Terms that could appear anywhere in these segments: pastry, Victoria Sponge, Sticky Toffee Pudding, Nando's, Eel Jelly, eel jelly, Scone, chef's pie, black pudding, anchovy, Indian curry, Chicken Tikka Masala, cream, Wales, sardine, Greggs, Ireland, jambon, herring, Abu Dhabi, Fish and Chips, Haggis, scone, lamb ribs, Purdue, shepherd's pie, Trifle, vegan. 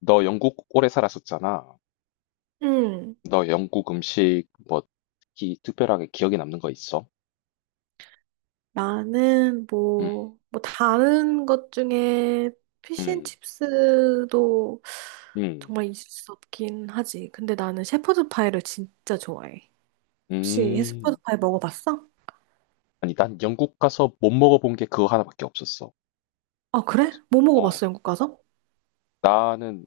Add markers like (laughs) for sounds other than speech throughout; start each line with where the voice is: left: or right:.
left: 너 영국 오래 살았었잖아.
right: 응,
left: 너 영국 음식 뭐 특히 특별하게 기억에 남는 거 있어?
right: 나는
left: 음,
right: 뭐 다른 것 중에
left: 음,
right: 피쉬앤칩스도
left: 음,
right: 정말 있을 수 없긴 하지. 근데 나는 shepherd's pie를 진짜 좋아해. 혹시 shepherd's
left: 음.
right: pie 먹어봤어?
left: 아니, 난 영국 가서 못 먹어본 게 그거 하나밖에 없었어.
right: 아, 그래?
left: 맞아.
right: 뭐
left: 어,
right: 먹어봤어, 영국 가서?
left: 나는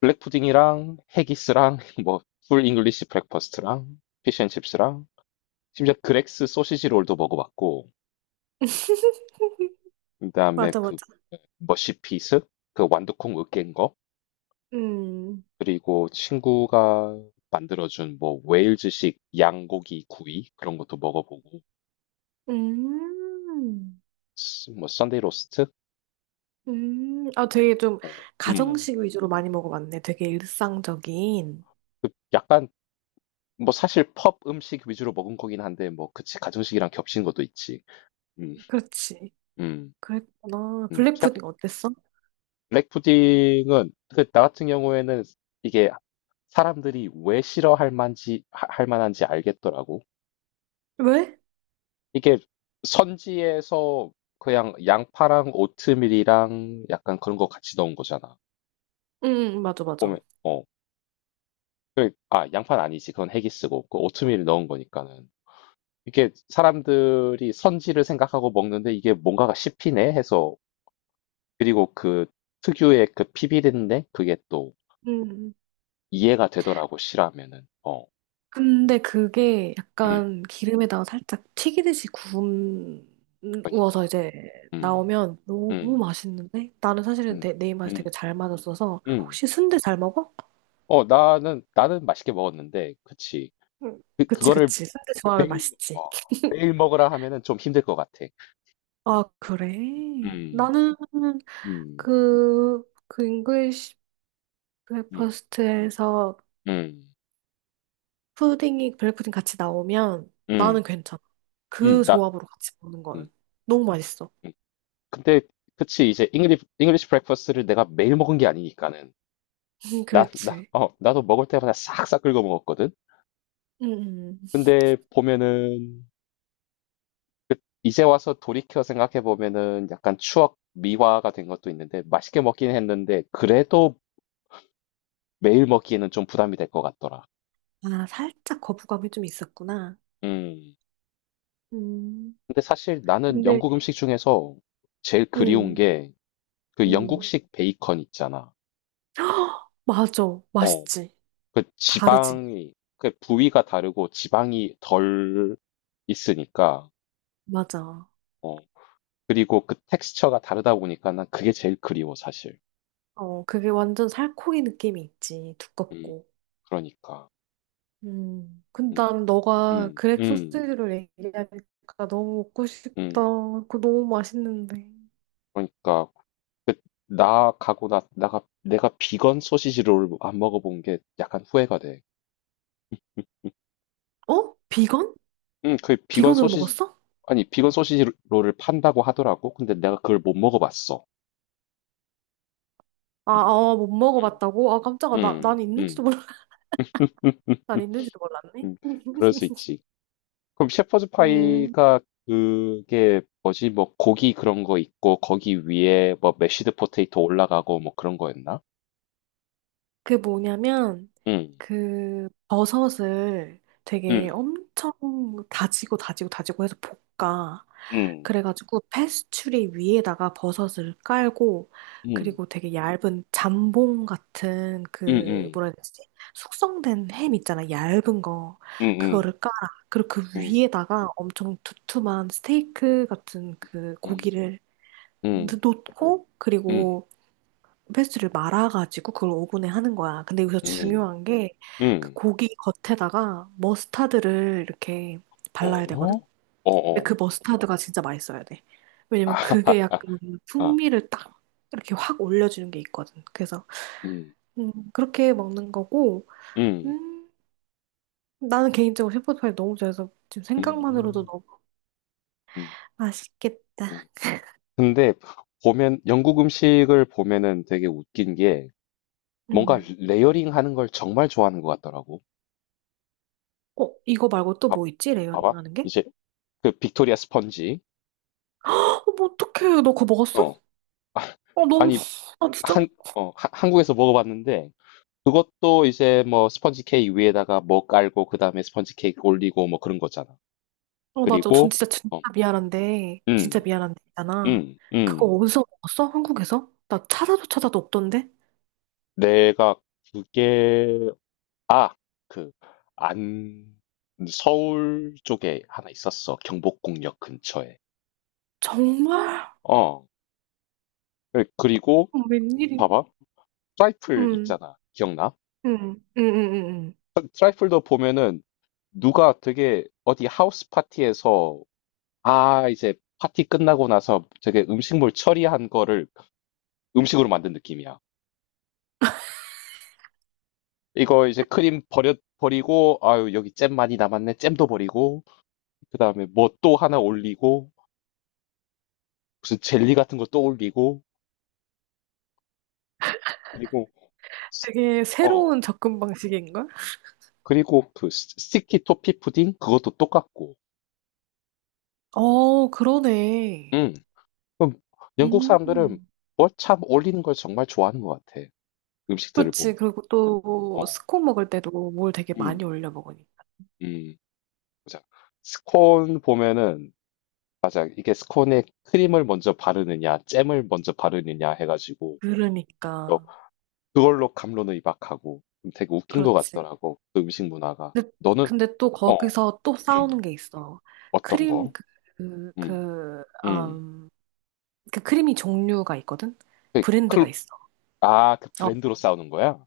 left: 블랙 푸딩이랑 해기스랑 (laughs) 뭐 풀 잉글리시 브렉퍼스트랑 피쉬앤칩스랑 심지어 그렉스 소시지 롤도 먹어봤고,
right: (laughs)
left: 그다음에
right: 맞아,
left: 그
right: 맞아.
left: 머시피스, 그 완두콩 으깬,
right: 음,
left: 그리고 친구가 만들어준 뭐 웨일즈식 양고기 구이 그런 것도 먹어보고
right: 음,
left: 뭐 썬데이 로스트?
right: 아, 되게 좀
left: 어, 음.
right: 가정식 위주로 많이 먹어봤네. 되게 일상적인.
left: 그 약간 뭐 사실 펍 음식 위주로 먹은 거긴 한데 뭐 그치 가정식이랑 겹친 것도 있지. 음,
right: 그렇지.
left: 음,
right: 그랬구나.
left: 셰프
right: 블랙푸딩 어땠어?
left: 블랙 푸딩은 그 나 같은 경우에는 이게 사람들이 왜 싫어할 할 만한지 알겠더라고.
right: 왜?
left: 이게 선지에서 그냥 양파랑 오트밀이랑 약간 그런 거 같이 넣은 거잖아.
right: 응, 응, 맞아,
left: 보면
right: 맞아.
left: 어. 그래, 아, 양파는 아니지. 그건 헤기스고. 그 오트밀 넣은 거니까는. 이게 사람들이 선지를 생각하고 먹는데 이게 뭔가가 씹히네 해서, 그리고 그 특유의 그 피비린내 그게 또
right: 음.
left: 이해가 되더라고, 싫어하면은. 어.
right: 근데 그게
left: 음.
right: 약간 기름에다가 살짝 튀기듯이 구워서
left: 그러니까.
right: 이제
left: 음.
right: 나오면 너무
left: 음.
right: 맛있는데 나는 사실은
left: 음.
right: 내 입맛이 되게
left: 음.
right: 잘 맞았어서
left: 음.
right: 혹시 순대 잘 먹어?
left: 어, 나는 맛있게 먹었는데. 그치.
right: 응. 그치
left: 그거를
right: 그치 순대 좋아하면
left: 매일
right: 맛있지.
left: 어 매일
right: (laughs)
left: 먹으라 하면은 좀 힘들 것 같아.
right: 아 그래?
left: 음.
right: 나는
left: 음.
right: 그그 잉글리시
left: 음.
right: 브레이퍼스트에서
left: 음.
right: 푸딩이 블랙푸딩 같이 나오면 나는
left: 음.
right: 괜찮아.
left: 음.
right: 그
left: 나
right: 조합으로 같이 먹는
left: 음.
right: 거는 너무 맛있어.
left: 음. 근데 그치 이제 잉글리시 브렉퍼스트를 내가 매일 먹은 게 아니니까는.
right: (laughs)
left: 나 나
right: 그렇지.
left: 어 나도 먹을 때마다 싹싹 긁어 먹었거든.
right: 음, 음.
left: 근데 보면은 그 이제 와서 돌이켜 생각해 보면은 약간 추억 미화가 된 것도 있는데, 맛있게 먹긴 했는데 그래도 매일 먹기에는 좀 부담이 될 것 같더라.
right: 아, 살짝 거부감이 좀 있었구나.
left: 음.
right: 음,
left: 근데 사실 나는
right: 근데
left: 영국 음식 중에서 제일 그리운
right: 음,
left: 게 그
right: 음.
left: 영국식 베이컨 있잖아.
right: (gasps) 맞아.
left: 어,
right: 맛있지.
left: 그
right: 다르지.
left: 지방이, 그 부위가 다르고 지방이 덜 있으니까,
right: 맞아.
left: 어, 그리고 그 텍스처가 다르다 보니까 난 그게 제일 그리워, 사실.
right: 어, 그게 완전 살코기 느낌이 있지.
left: 음,
right: 두껍고.
left: 그러니까.
right: 음. 근데
left: 음,
right: 난 너가
left: 음,
right: 그렉
left: 음,
right: 소시지를 얘기하니까 너무 먹고 싶다.
left: 음.
right: 그거 너무 맛있는데.
left: 그러니까. 그, 나 가고 나, 나가, 내가 비건 소시지 롤안 먹어본 게 약간 후회가 돼.
right: 어? 비건?
left: 그 비건
right: 비건으로
left: 소시지,
right: 먹었어?
left: 아니 비건 소시지 롤을 판다고 하더라고. 근데 내가 그걸 못 먹어봤어.
right: 아,
left: 음,
right: 아, 못 먹어봤다고? 아, 깜짝아. 나,
left: 음,
right: 난
left: 음, 음.
right: 있는지도 몰라. (laughs) 난
left: (laughs)
right: 있는지도 몰랐네.
left: 음, 그럴 수
right: (laughs)
left: 있지. 그럼 셰퍼드
right: 음.
left: 파이가 그게 뭐지? 뭐 고기 그런 거 있고 거기 위에 뭐 메쉬드 포테이토 올라가고 뭐 그런 거였나?
right: 그 뭐냐면
left: 음,
right: 그 버섯을 되게
left: 음,
right: 엄청 다지고 다지고 다지고 해서 볶아.
left: 음,
right: 그래가지고 패스츄리 위에다가 버섯을 깔고
left: 음,
right: 그리고 되게 얇은 잠봉 같은
left: 음,
right: 그
left: 음,
right: 뭐라 해야 되지? 숙성된 햄 있잖아. 얇은 거.
left: 음,
right: 그거를 깔아. 그리고 그
left: 음,
right: 위에다가 엄청 두툼한 스테이크 같은 그
left: 음,
right: 고기를
left: 음,
right: 놓고 그리고 페스트를 말아가지고 그걸 오븐에 하는 거야. 근데 여기서
left: 음, 음,
right: 중요한 게 그
left: 음.
right: 고기 겉에다가 머스타드를 이렇게 발라야
left: 어?
right: 되거든.
left: 어,
right: 근데
left: 어.
right: 그 머스타드가 진짜 맛있어야 돼.
left: 아,
right: 왜냐면 그게 약간
left: (laughs) 아,
right: 풍미를 딱 이렇게 확 올려주는 게 있거든. 그래서
left: 음,
right: 그렇게 먹는 거고
left: 음,
right: 음, 나는 개인적으로 셰프파이 너무 좋아해서 지금 생각만으로도
left: 음.
right: 너무
left: 음.
right: 맛있겠다.
left: 음. 근데 보면 영국 음식을 보면은 되게 웃긴 게 뭔가
right: 음.
left: 레이어링 하는 걸 정말 좋아하는 것 같더라고.
right: 어, 이거 말고 또
left: 봐,
right: 뭐 있지? 레이어링
left: 봐봐.
right: 하는 게?
left: 이제 그 빅토리아 스펀지.
right: 어, 뭐 어떡해. 너 그거 먹었어?
left: 어.
right: 어,
left: 아,
right: 너무,
left: 니
right: 아, 진짜?
left: 한, 한국에서 먹어봤는데 그것도 이제 뭐 스펀지 케이크 위에다가 뭐 깔고 그다음에 스펀지 케이크 올리고 뭐 그런 거잖아.
right: 어, 맞아. 전
left: 그리고
right: 진짜 진짜
left: 어,
right: 미안한데, 진짜
left: 음,
right: 미안한데 있잖아.
left: 음,
right: 그거
left: 음.
right: 어디서 먹었어? 한국에서? 나 찾아도 찾아도 없던데?
left: 내가 그게 아 그 안 서울 쪽에 하나 있었어. 경복궁역 근처에.
right: 정말?
left: 어. 그리고
right: 어, 웬일이?
left: 봐봐. 트라이플
right: 응,
left: 있잖아. 기억나?
right: 응, 응, 응, 응. 응.
left: 트 트라이플도 보면은 누가 되게 어디 하우스 파티에서 아 이제 파티 끝나고 나서 되게 음식물 처리한 거를 음식으로 만든 느낌이야. 이거 이제 크림 버려 버리고 아유 여기 잼 많이 남았네. 잼도 버리고 그다음에 뭐 또 하나 올리고 무슨 젤리 같은 거 또 올리고 그리고
right: 되게
left: 어. 어.
right: 새로운 접근 방식인걸?
left: 그리고 그 스 스티키 토피 푸딩 그것도 똑같고.
right: 어, 그러네.
left: 음. 그럼 영국 사람들은
right: 음,
left: 뭘 참 올리는 걸 정말 좋아하는 것 같아. 음식들을
right: 그렇지.
left: 보면.
right: 그리고
left: 어.
right: 또 스콘 먹을 때도 뭘 되게 많이
left: 음.
right: 올려 먹으니까.
left: 음. 맞아. 스콘 보면은 맞아. 이게 스콘에 크림을 먼저 바르느냐 잼을 먼저 바르느냐 해 가지고 또
right: 그러니까.
left: 그걸로 감론을 이박하고 좀 되게 웃긴 것
right: 그렇지.
left: 같더라고. 그 음식 문화가.
right: 근데,
left: 너는
right: 근데 또
left: 어.
right: 거기서 또 싸우는
left: 음.
right: 게 있어.
left: 어떤
right: 크림
left: 거?
right: 그,
left: 음.
right: 그,
left: 음.
right: 음. 그 크림이 종류가 있거든?
left: 그
right: 브랜드가
left: 클
right: 있어.
left: 아 그
right: 어,
left: 브랜드로 싸우는 거야?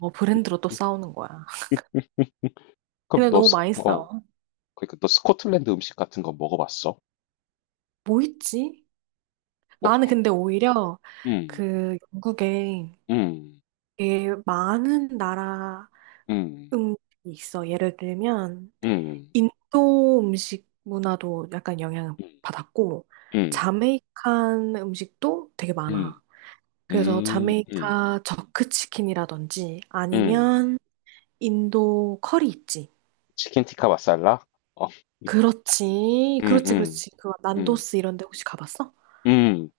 right: 어, 브랜드로 또
left: 음,
right: 싸우는 거야.
left: 음, 그럼
right: 근데
left: 너
right: 너무
left: 스
right: 많이
left: 어
right: 싸워.
left: 그러니까 너 스코틀랜드 음식 같은 거 먹어봤어?
right: 뭐 있지?
left: 어
right: 나는 근데 오히려
left: 음.
right: 그 영국에
left: 음.
right: 되게 많은 나라
left: 음.
right: 음식이 있어. 예를 들면
left: 음.
right: 인도 음식 문화도 약간 영향을
left: 음.
right: 받았고
left: 음.
right: 자메이칸 음식도 되게
left: 음.
right: 많아. 그래서
left: 음. 음.
right: 자메이카 저크 치킨이라든지
left: 음.
right: 아니면 인도 커리 있지.
left: 치킨 티카 마살라? 어.
right: 그렇지.
left: 음.
right: 그렇지,
left: 음.
right: 그렇지. 그
left: 음.
right: 난도스 이런 데 혹시 가봤어?
left: 음.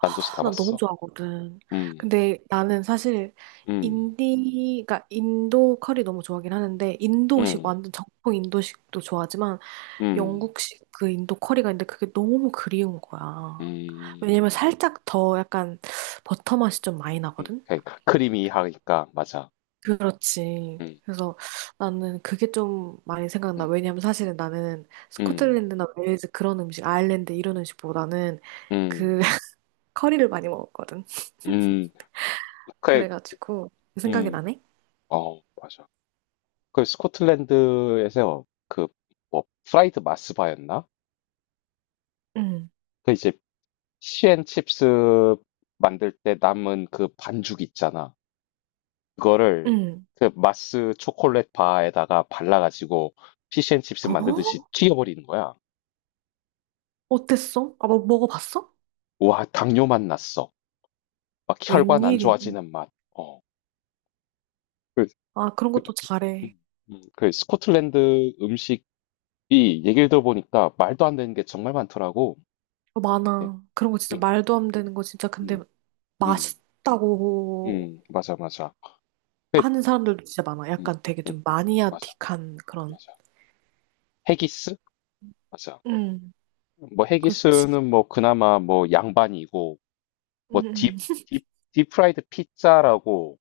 left: 난도스
right: 아, 난 너무
left: 가봤어.
right: 좋아하거든.
left: 음.
right: 근데 나는 사실
left: 음.
right: 인디, 가 인도 커리 너무 좋아하긴 하는데, 인도식,
left: 음.
right: 완전 정통 인도식도 좋아하지만,
left: 음.
right: 영국식 그 인도 커리가 있는데 그게 너무 그리운 거야.
left: 음.
right: 왜냐면 살짝 더 약간 버터 맛이 좀 많이
left: 음.
right: 나거든?
left: 그러니까 크리미하니까 맞아.
right: 그렇지.
left: 음.
right: 그래서 나는 그게 좀 많이 생각나.
left: 음.
right: 왜냐면 사실은 나는
left: 음.
right: 스코틀랜드나 웨일즈 그런 음식, 아일랜드 이런 음식보다는 그
left: 음.
right: (laughs) 커리를 많이 먹었거든.
left: 음. 그래.
right: 그래가지고 그 생각이
left: 음.
right: 나네?
left: 어, 맞아. 그 스코틀랜드에서 그 뭐 프라이드 마스바였나?
right: 응,
left: 그 이제 피앤칩스 만들 때 남은 그 반죽 있잖아. 그거를
right: 응.
left: 그 마스 초콜릿 바에다가 발라가지고 피시앤칩스 만들듯이
right: 어?
left: 튀겨버리는 거야.
right: 어땠어? 아, 뭐 먹어봤어?
left: 와, 당뇨 맛 났어. 막 혈관 안
right: 웬일이?
left: 좋아지는 맛. 어. 그,
right: 아, 그런
left: 그,
right: 것도 잘해.
left: 음, 그 스코틀랜드 음식이 얘기를 들어보니까 말도 안 되는 게 정말 많더라고.
right: 어,
left: 예.
right: 많아. 그런 거 진짜
left: 음,
right: 말도 안 되는 거 진짜 근데
left: 음, 음,
right: 맛있다고
left: 맞아, 맞아.
right: 하는 사람들도 진짜 많아.
left: 음,
right: 약간 되게
left: 음,
right: 좀
left: 맞아,
right: 마니아틱한 그런.
left: 맞아. 헤기스? 맞아.
right: 응,
left: 뭐
right: 그렇지.
left: 헤기스는 뭐 그나마 뭐 양반이고 뭐
right: 응.
left: 딥,
right: 응.
left: 딥, 딥프라이드 피자라고,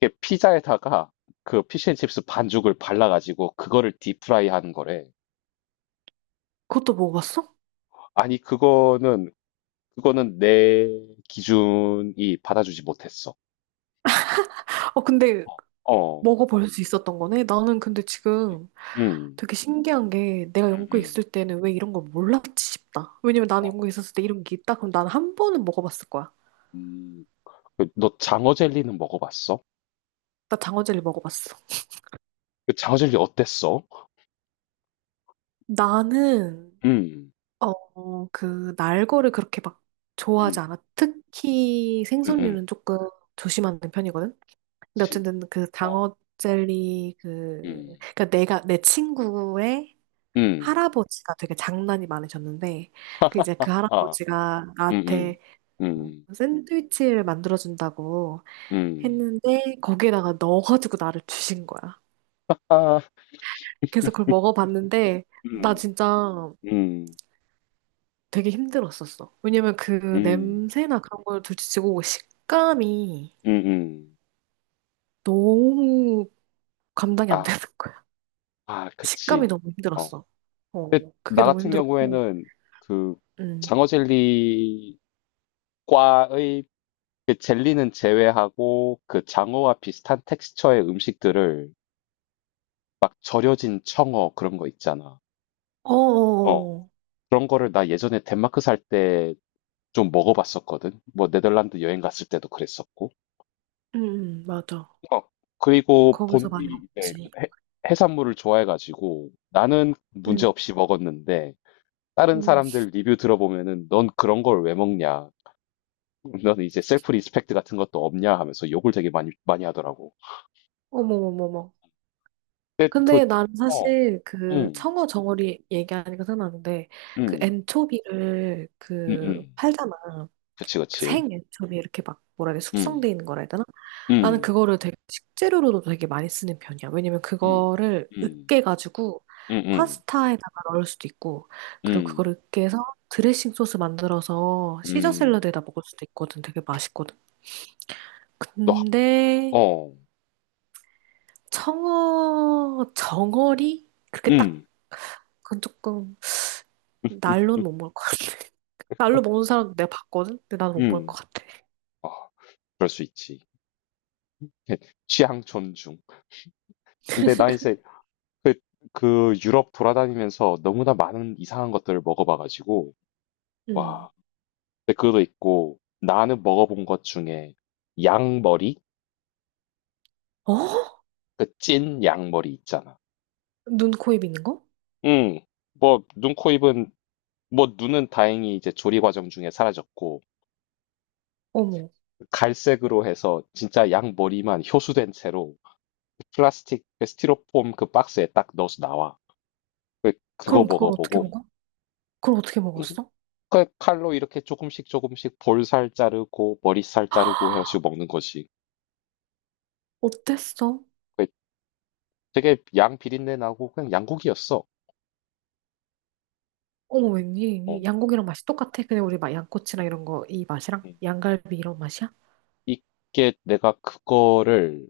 left: 이게 피자에다가 그 피쉬앤칩스 반죽을 발라가지고 그거를 딥프라이 하는 거래.
right: 그것도 먹어봤어?
left: 아니 그거는 내 기준이 받아주지 못했어.
right: 어, 근데
left: 어,
right: 먹어볼 수 있었던 거네? 나는 근데
left: 그치.
right: 지금
left: 음,
right: 되게 신기한 게 내가
left: 음,
right: 영국에
left: 음,
right: 있을 때는 왜 이런 걸 몰랐지 싶다. 왜냐면 나는 영국에 있었을 때 이런 게 있다? 그럼 나는 한 번은 먹어봤을 거야.
left: 음. 그, 너 장어 젤리는 먹어봤어?
right: 나 장어젤리 먹어봤어.
left: 그 장어 젤리 어땠어?
right: 나는,
left: 음,
right: 어, 그, 날거를 그렇게 막 좋아하지
left: 음,
right: 않아. 특히
left: 음, 음,
right: 생선류는 조금 조심하는 편이거든? 근데
left: 그치.
right: 어쨌든 그
left: 어.
right: 장어젤리 그,
left: 음.
right: 그니까 내가, 내 친구의
left: 음.
right: 할아버지가 되게 장난이 많으셨는데 그 이제 그
left: 아.
right: 할아버지가
left: 음음.
right: 나한테 뭐
left: 음.
right: 샌드위치를 만들어준다고
left: 음.
right: 했는데 거기에다가 넣어가지고 나를 주신 거야. 그래서 그걸 먹어봤는데 나
left: 음.
right: 진짜
left: 음.
right: 되게 힘들었었어. 왜냐면 그
left: 음.
right: 냄새나 그런 걸 둘째치고 식감이
left: 음음.
right: 너무 감당이 안
left: 아.
right: 되는 거야.
left: 아
right: 식감이
left: 그치.
right: 너무
left: 어.
right: 힘들었어.
left: 근데
right: 어, 그게
left: 나
right: 너무
left: 같은
right: 힘들었고,
left: 경우에는 그
right: 음.
left: 장어 젤리과의 그 젤리는 제외하고 그 장어와 비슷한 텍스처의 음식들을, 막 절여진 청어 그런 거 있잖아. 어.
right: 어어어,
left: 그런 거를 나 예전에 덴마크 살 때 좀 먹어 봤었거든. 뭐 네덜란드 여행 갔을 때도 그랬었고.
right: 맞아.
left: 어, 그리고
right: 거기서
left: 본디
right: 많이
left: 이제
right: 먹지.
left: 해, 해산물을 좋아해가지고 나는
right: 응,
left: 문제없이 먹었는데 다른
right: 응.
left: 사람들 리뷰 들어보면은 넌 그런 걸 왜 먹냐? 넌 이제 셀프 리스펙트 같은 것도 없냐 하면서 욕을 되게 많이 하더라고.
right: 어머머머머.
left: 근데 그
right: 근데 나는
left: 어,
right: 사실 그
left: 음,
right: 청어 정어리 얘기하니까 생각나는데 그
left: 음,
right: 엔초비를
left: 음,
right: 그
left: 음,
right: 팔잖아.
left: 그치,
right: 그
left: 그치,
right: 생 엔초비 이렇게 막 뭐라 해야 돼
left: 음,
right: 숙성돼 있는 거라 해야 되나? 나는
left: 음,
right: 그거를 되게 식재료로도 되게 많이 쓰는 편이야. 왜냐면
left: 음,
right: 그거를
left: 음,
right: 으깨가지고
left: 음, 음,
right: 파스타에다가 넣을 수도 있고 그리고 그걸
left: 음,
right: 으깨서 드레싱 소스 만들어서 시저
left: 음,
right: 샐러드에다 먹을 수도 있거든. 되게 맛있거든.
left: 너, 하-
right: 근데
left: 어,
right: 청어, 정어리? 그렇게
left: 음,
right: 딱, 그건 조금,
left: (laughs)
right: 날로는
left: 음,
right: 못 먹을 것 같아. (laughs) 날로 먹는 사람 내가 봤거든? 근데 나는 못 먹을 것
left: 음,
right: 같아.
left: 아, 그럴 수 있지. 예, 취향 존중. 근데 나 이제 그, 그 유럽 돌아다니면서 너무나 많은 이상한 것들을 먹어봐가지고,
right: 음.
left: 와. 근데 그것도 있고, 나는 먹어본 것 중에 양머리?
right: 어?
left: 그 찐 양머리 있잖아.
right: 눈, 코, 입 있는 거?
left: 응. 뭐, 눈, 코, 입은, 뭐, 눈은 다행히 이제 조리 과정 중에 사라졌고,
right: 어머.
left: 갈색으로 해서 진짜 양머리만 효수된 채로 플라스틱, 그 스티로폼 그 박스에 딱 넣어서 나와. 그거
right: 그럼 그걸 어떻게
left: 먹어보고,
right: 먹어? 그걸 어떻게
left: 음,
right: 먹었어?
left: 칼로 이렇게 조금씩 조금씩 볼살 자르고 머리살 자르고 해 가지고 먹는 거지.
right: 어땠어?
left: 그 되게 양 비린내 나고 그냥 양고기였어.
right: 어머,
left: 어.
right: 웬일이니? 양고기랑 맛이 똑같아? 그냥 우리 막 양꼬치랑 이런 거, 이 맛이랑?
left: 음.
right: 양갈비 이런 맛이야?
left: 이게 내가 그거를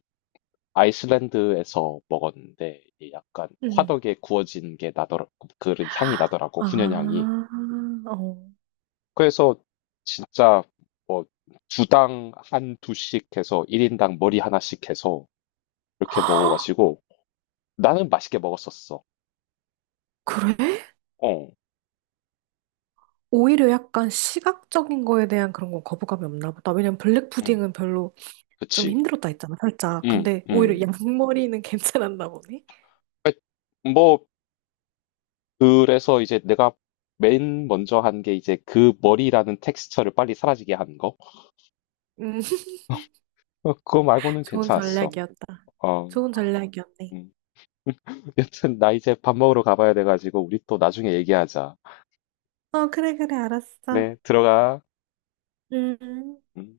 left: 아이슬란드에서 먹었는데 이게 약간
right: 음.
left: 화덕에 구워진 게 나더라, 그런 향이 나더라고. 훈연향이.
right: 아, 어.
left: 그래서 진짜 뭐 주당 한 두씩 해서 1인당 머리 하나씩 해서 이렇게 먹어 가지고 나는 맛있게 먹었었어.
right: 그래?
left: 어.
right: 오히려 약간 시각적인 거에 대한 그런 건 거부감이 없나 보다. 왜냐면
left: 음.
right: 블랙푸딩은 별로 좀
left: 그치.
right: 힘들었다 했잖아, 살짝.
left: 음.
right: 근데 오히려
left: 음.
right: 양머리는 (laughs) 괜찮았나 보네.
left: 그러니까 뭐 그래서 이제 내가 맨 먼저 한 게 이제 그 머리라는 텍스처를 빨리 사라지게 한 거.
right: 음,
left: 어 그거
right: (laughs)
left: 말고는
right: 좋은
left: 괜찮았어.
right: 전략이었다.
left: 어.
right: 좋은 전략이었네.
left: 음. (laughs) 여튼 나 이제 밥 먹으러 가 봐야 돼 가지고 우리 또 나중에 얘기하자.
right: 어, 그래, 그래, 알았어.
left: 그래 들어가.
right: 음.
left: 음.